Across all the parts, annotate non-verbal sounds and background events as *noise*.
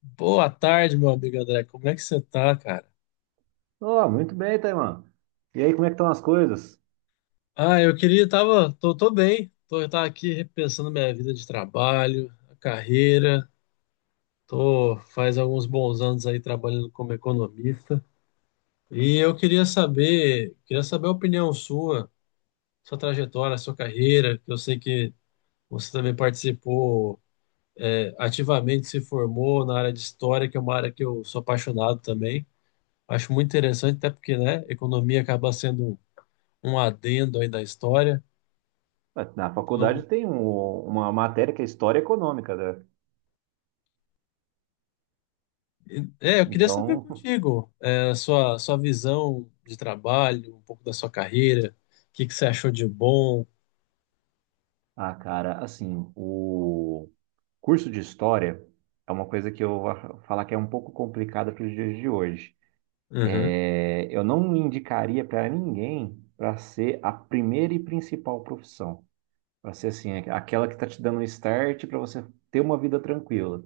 Boa tarde, meu amigo André. Como é que você tá, cara? Oh, muito bem, Taiman. E aí, como é que estão as coisas? Ah, eu queria, tava, tô, Tô bem. Eu tava aqui repensando minha vida de trabalho, a carreira. Tô faz alguns bons anos aí trabalhando como economista. E eu queria saber a opinião sua, sua trajetória, sua carreira, que eu sei que você também participou, ativamente se formou na área de história, que é uma área que eu sou apaixonado também. Acho muito interessante, até porque, né, economia acaba sendo um adendo aí da história. Ué, na faculdade Então, tem uma matéria que é História Econômica, né? é, eu queria saber Então, *laughs* contigo, é, a sua, sua visão de trabalho, um pouco da sua carreira, o que que você achou de bom. ah, cara, assim, o curso de História é uma coisa que eu vou falar que é um pouco complicada para os dias de hoje. Uhum, É, eu não indicaria para ninguém para ser a primeira e principal profissão. Para ser, assim, aquela que está te dando um start para você ter uma vida tranquila.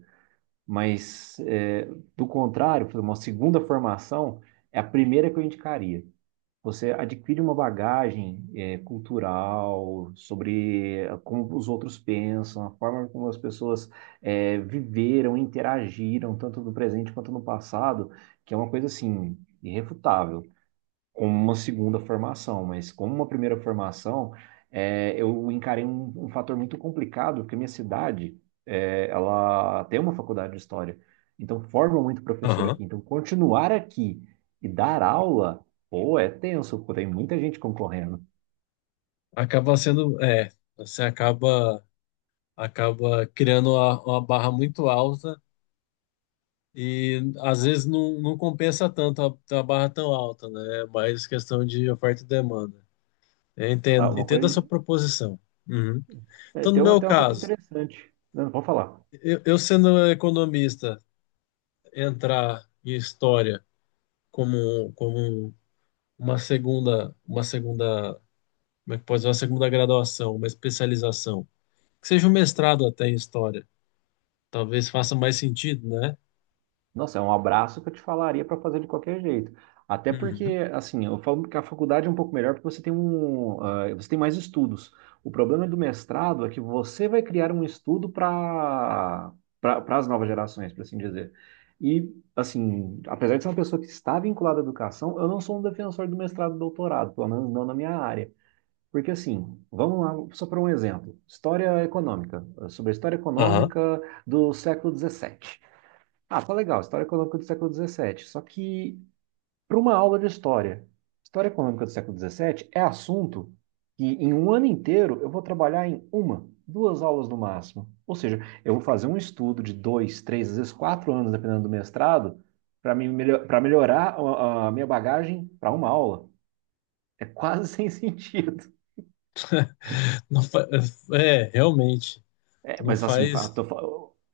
Mas, é, do contrário, por exemplo, uma segunda formação é a primeira que eu indicaria. Você adquire uma bagagem, é, cultural sobre como os outros pensam, a forma como as pessoas, é, viveram, interagiram, tanto no presente quanto no passado, que é uma coisa assim, irrefutável como uma segunda formação, mas como uma primeira formação, é, eu encarei um fator muito complicado, porque minha cidade, é, ela tem uma faculdade de história, então forma muito professor aham. aqui. Então, continuar aqui e dar aula, pô, é tenso, pô, tem muita gente concorrendo. Acaba sendo, é, você acaba, acaba criando uma barra muito alta e às vezes não, não compensa tanto a, ter uma barra tão alta, né? É mais questão de oferta e demanda. Eu Ah, entendo, uma entendo a coisa, sua proposição. Uhum. é, Então, no tem uma, meu tem uma coisa caso, interessante. Não, pode falar. Eu sendo economista, entrar em história como, como uma segunda, como é que pode dizer, uma segunda graduação, uma especialização, que seja um mestrado até em história, talvez faça mais sentido, né? Nossa, é um abraço que eu te falaria para fazer de qualquer jeito. Até porque, Uhum. assim, eu falo que a faculdade é um pouco melhor porque você tem mais estudos. O problema do mestrado é que você vai criar um estudo para as novas gerações, por assim dizer. E, assim, apesar de ser uma pessoa que está vinculada à educação, eu não sou um defensor do mestrado e doutorado, pelo menos não na minha área. Porque, assim, vamos lá, só para um exemplo, história econômica, sobre a história Aham. econômica do século XVII. Ah, tá legal, História Econômica do século XVII. Só que, para uma aula de história, História Econômica do século XVII é assunto que, em um ano inteiro, eu vou trabalhar em uma, duas aulas no máximo. Ou seja, eu vou fazer um estudo de dois, três, às vezes quatro anos, dependendo do mestrado, para melhorar a minha bagagem para uma aula. É quase *laughs* sem sentido. *laughs* Não fa- É, realmente, É, não mas assim, faz.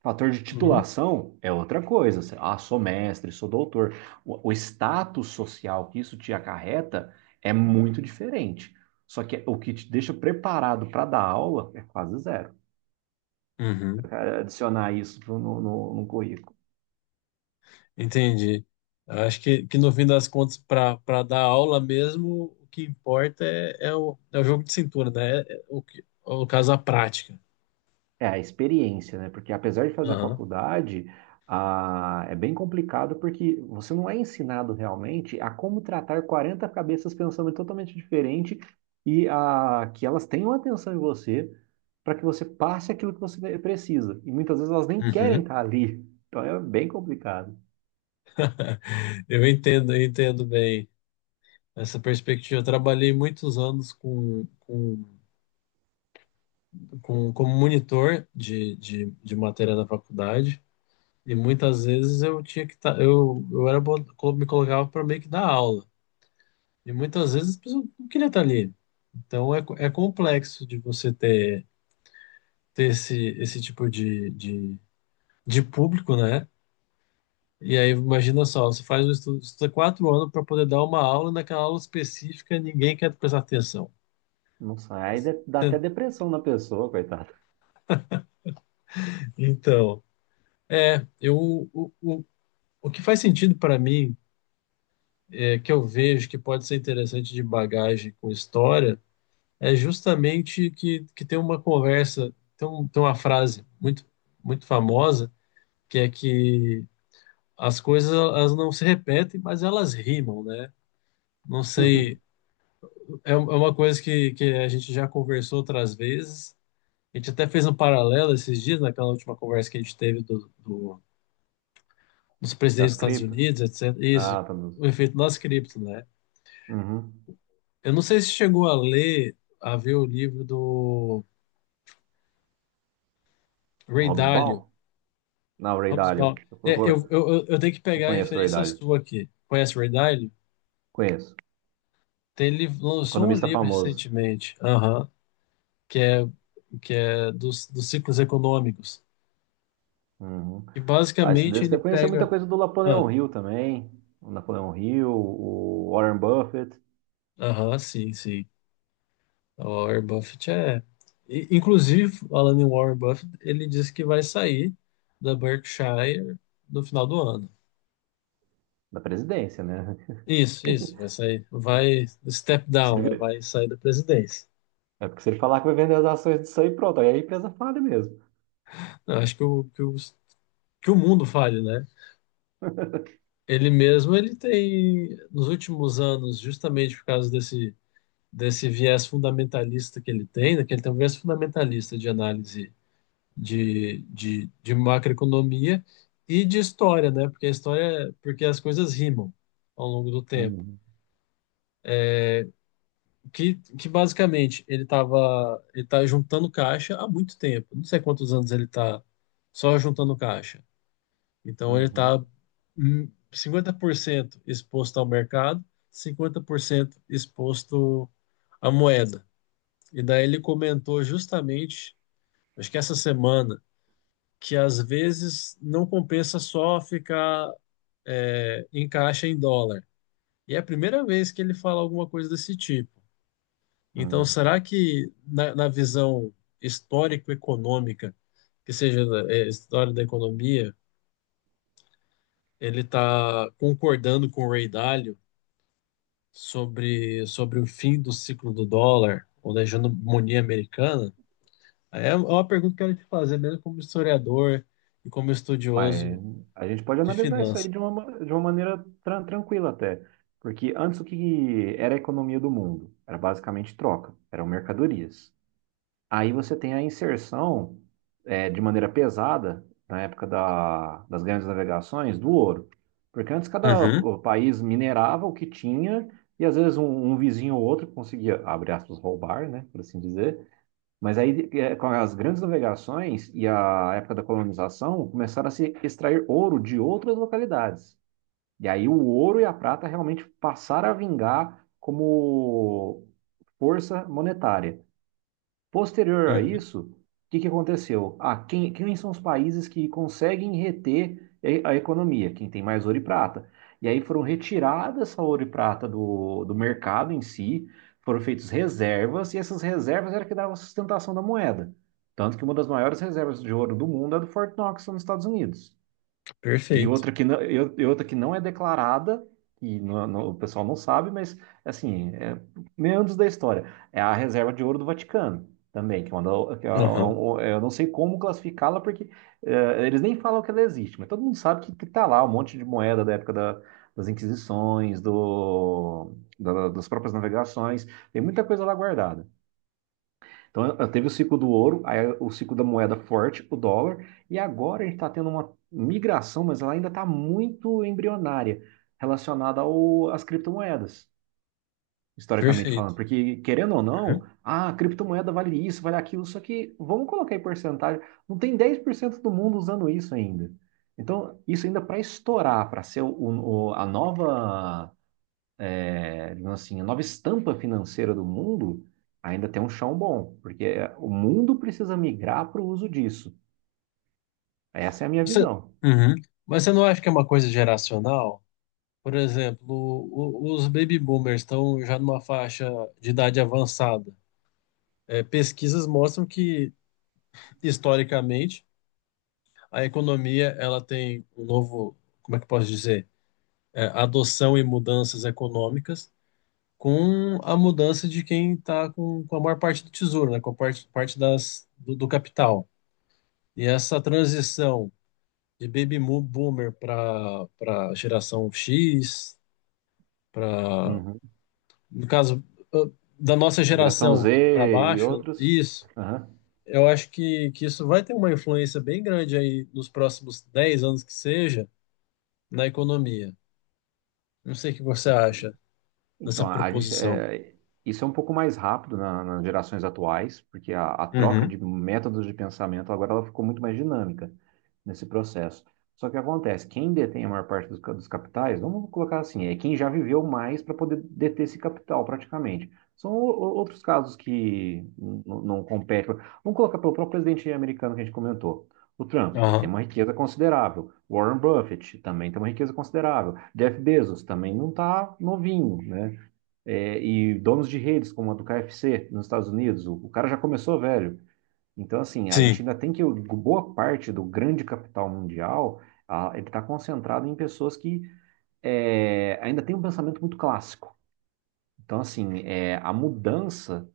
fator de Uhum. titulação é outra coisa. Ah, sou mestre, sou doutor. O status social que isso te acarreta é muito diferente. Só que o que te deixa preparado para dar aula é quase zero. Uhum. É adicionar isso no currículo. Entendi. Acho que no fim das contas, para para dar aula mesmo, o que importa é, é, o, é o jogo de cintura, né? É, é o, que- é o caso, a prática. É a experiência, né? Porque apesar de fazer a Aham. faculdade, ah, é bem complicado porque você não é ensinado realmente a como tratar 40 cabeças pensando totalmente diferente e a, que elas tenham atenção em você para que você passe aquilo que você precisa. E muitas vezes elas nem querem Uhum. estar ali. Então é bem complicado. Eu entendo bem essa perspectiva. Eu trabalhei muitos anos como monitor de matéria da faculdade e muitas vezes eu tinha que estar, eu era, bo- co- me colocava para meio que dar aula e muitas vezes eu não queria estar ali. Então é, co- é complexo de você ter, ter esse, esse tipo de público, né? E aí, imagina só, você faz um estudo, estuda 4 anos para poder dar uma aula, e naquela aula específica ninguém quer prestar atenção. Não sai, aí dá até depressão na pessoa, coitado. Então, é, eu, o, o, o que faz sentido para mim, é, que eu vejo que pode ser interessante de bagagem com história, é justamente que tem uma conversa, tem, um- tem uma frase muito, muito famosa, que é que as coisas elas não se repetem, mas elas rimam, né? Não sei, *laughs* é, um- é uma coisa que a gente já conversou outras vezes, a gente até fez um paralelo esses dias, naquela última conversa que a gente teve do dos presidentes Das dos Estados cripto? Unidos, etc. Isso, Ah, tá. O efeito das cripto, né? Uhum. Eu não sei se chegou a ler, a ver o livro do Do Ray Hobbs Dalio, Ball? Não, o Ray Dalio. Hobsbawm. Eu, É, eu, eu, eu, eu eu tenho que eu pegar a conheço o Ray referência Dalio. sua aqui. Conhece o Ray Dalio? Conheço. Tem, ele lançou um Economista livro famoso. recentemente, aham, que é, que é dos, dos ciclos econômicos. Uhum. E Ah, esse basicamente desse ele deve conhecer muita pega. coisa do Ah, Napoleão Hill também. O Napoleão Hill, o Warren Buffett, aham, sim, sim. O Warren Buffett é. I- Inclusive, falando em Warren Buffett, ele disse que vai sair da Berkshire no final do ano. da presidência, né? *laughs* Isso, vai sair. Vai step Porque se down, é, vai ele- sair da presidência. É porque se ele falar que vai vender as ações disso aí, pronto, aí a empresa falha mesmo. Eu acho que o, que o, que o mundo fale, né? Ele mesmo, ele tem, nos últimos anos, justamente por causa desse, desse viés fundamentalista que ele tem, né? Que ele tem um viés fundamentalista de análise de macroeconomia e de história, né? Porque a história, porque as coisas rimam ao longo do tempo. Uhum. Que basicamente ele estava ele tá juntando caixa há muito tempo. Não sei quantos anos ele está só juntando caixa. Então ele está Uhum. 50% exposto ao mercado, 50% exposto à moeda. E daí ele comentou justamente, acho que essa semana, que às vezes não compensa só ficar é, encaixa em dólar. E é a primeira vez que ele fala alguma coisa desse tipo. Então, Uhum. será que na, na visão histórico-econômica, que seja é, história da economia, ele está concordando com o Ray Dalio sobre, sobre o fim do ciclo do dólar ou da hegemonia americana? É é uma pergunta que eu quero te fazer, mesmo como historiador e como Mas estudioso a gente pode de analisar isso aí finanças. de uma maneira tranquila até. Porque antes o que era a economia do mundo? Era basicamente troca, eram mercadorias. Aí você tem a inserção de maneira pesada na época das grandes navegações do ouro. Porque antes cada Uhum, país minerava o que tinha e às vezes um vizinho ou outro conseguia, abre aspas, roubar, né, por assim dizer. Mas aí com as grandes navegações e a época da colonização começaram a se extrair ouro de outras localidades. E aí o ouro e a prata realmente passaram a vingar como força monetária. Posterior a uhum. isso, o que que aconteceu? Ah, quem são os países que conseguem reter a economia? Quem tem mais ouro e prata. E aí foram retiradas essa ouro e prata do mercado em si, foram feitas reservas, e essas reservas era que davam sustentação da moeda. Tanto que uma das maiores reservas de ouro do mundo é a do Fort Knox, nos Estados Unidos. E Perfeito. outra que não, e ou- e outra que não é declarada, e o pessoal não sabe, mas assim, é meandros da história. É a reserva de ouro do Vaticano também, que é uma, da- que é Uhum, um- é, eu não sei como classificá-la, porque eles nem falam que ela existe, mas todo mundo sabe que tá lá um monte de moeda da época das Inquisições, das próprias navegações, tem muita coisa lá guardada. Então, eu teve o ciclo do ouro, aí o ciclo da moeda forte, o dólar, e agora a gente está tendo uma migração, mas ela ainda está muito embrionária, relacionada às criptomoedas, historicamente perfeito. falando. Porque, querendo ou não, ah, a criptomoeda vale isso, vale aquilo, só que vamos colocar em porcentagem, não tem 10% do mundo usando isso ainda. Então, isso ainda para estourar, para ser o- a nova digamos assim, a nova estampa financeira do mundo, ainda tem um chão bom, porque o mundo precisa migrar para o uso disso. Essa é a minha Você, visão. uhum, mas você não acha que é uma coisa geracional? Por exemplo, o- os baby boomers estão já numa faixa de idade avançada. É, pesquisas mostram que, historicamente, a economia ela tem um novo, como é que eu posso dizer? É, adoção e mudanças econômicas com a mudança de quem está com a maior parte do tesouro, né? Com a parte, parte das, do, do capital. E essa transição de baby mo- boomer para geração X para, Uhum. no caso, ah, da nossa Geração Z geração para e baixo, outros. isso, Aham. eu acho que isso vai ter uma influência bem grande aí nos próximos 10 anos que seja na economia. Não sei o que você acha Então, dessa proposição. Isso é um pouco mais rápido nas gerações atuais, porque a troca de Uhum. métodos de pensamento agora ela ficou muito mais dinâmica nesse processo. Só que acontece, quem detém a maior parte dos capitais, vamos colocar assim, é quem já viveu mais para poder deter esse capital praticamente. São outros casos que não competem. Vamos colocar pelo próprio presidente americano que a gente comentou. O Trump, ele tem Aham. uma riqueza considerável. Warren Buffett também tem uma riqueza considerável. Jeff Bezos também não está novinho, né? E donos de redes, como a do KFC nos Estados Unidos, o cara já começou velho. Então, assim, a Sim. gente ainda tem que. Boa parte do grande capital mundial, ah, ele está concentrado em pessoas que ainda têm um pensamento muito clássico. Então, assim, a mudança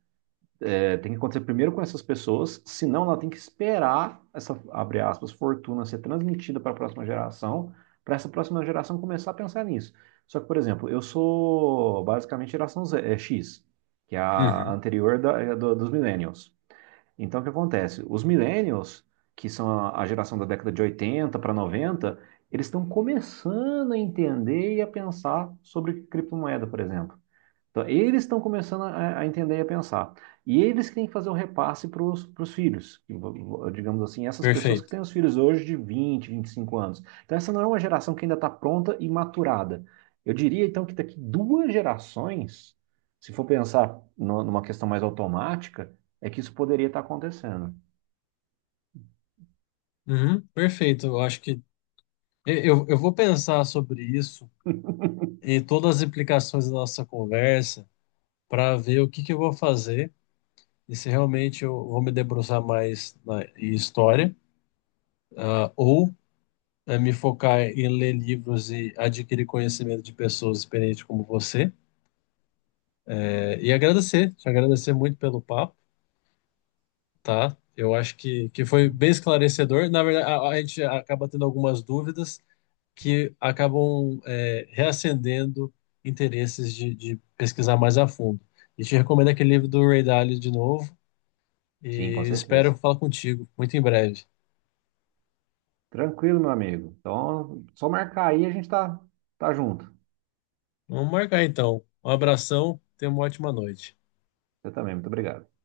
tem que acontecer primeiro com essas pessoas, senão ela tem que esperar essa, abre aspas, fortuna ser transmitida para a próxima geração, para essa próxima geração começar a pensar nisso. Só que, por exemplo, eu sou basicamente geração X, que é a Uhum. anterior dos millennials. Então, o que acontece? Os millennials, que são a geração da década de 80 para 90, eles estão começando a entender e a pensar sobre criptomoeda, por exemplo. Então, eles estão começando a entender e a pensar. E eles que têm que fazer o repasse para os filhos. E, digamos assim, essas pessoas que Perfeito. têm os filhos hoje de 20, 25 anos. Então, essa não é uma geração que ainda está pronta e maturada. Eu diria, então, que daqui duas gerações, se for pensar numa questão mais automática, é que isso poderia estar acontecendo. Uhum, perfeito. Eu acho que eu vou pensar sobre isso e todas as implicações da nossa conversa para ver o que que eu vou fazer e se realmente eu vou me debruçar mais na em história ah, ou é, me focar em ler livros e adquirir conhecimento de pessoas experientes como você. É, e agradecer, te agradecer muito pelo papo, tá? Eu acho que foi bem esclarecedor. Na verdade, a gente acaba tendo algumas dúvidas que acabam é, reacendendo interesses de pesquisar mais a fundo. E te recomendo aquele livro do Ray Dalio de novo Sim, com e certeza. espero falar contigo muito em breve. Tranquilo, meu amigo. Então, só marcar aí, a gente tá junto. Vamos marcar então. Um abração, tenha uma ótima noite. Você também, muito obrigado.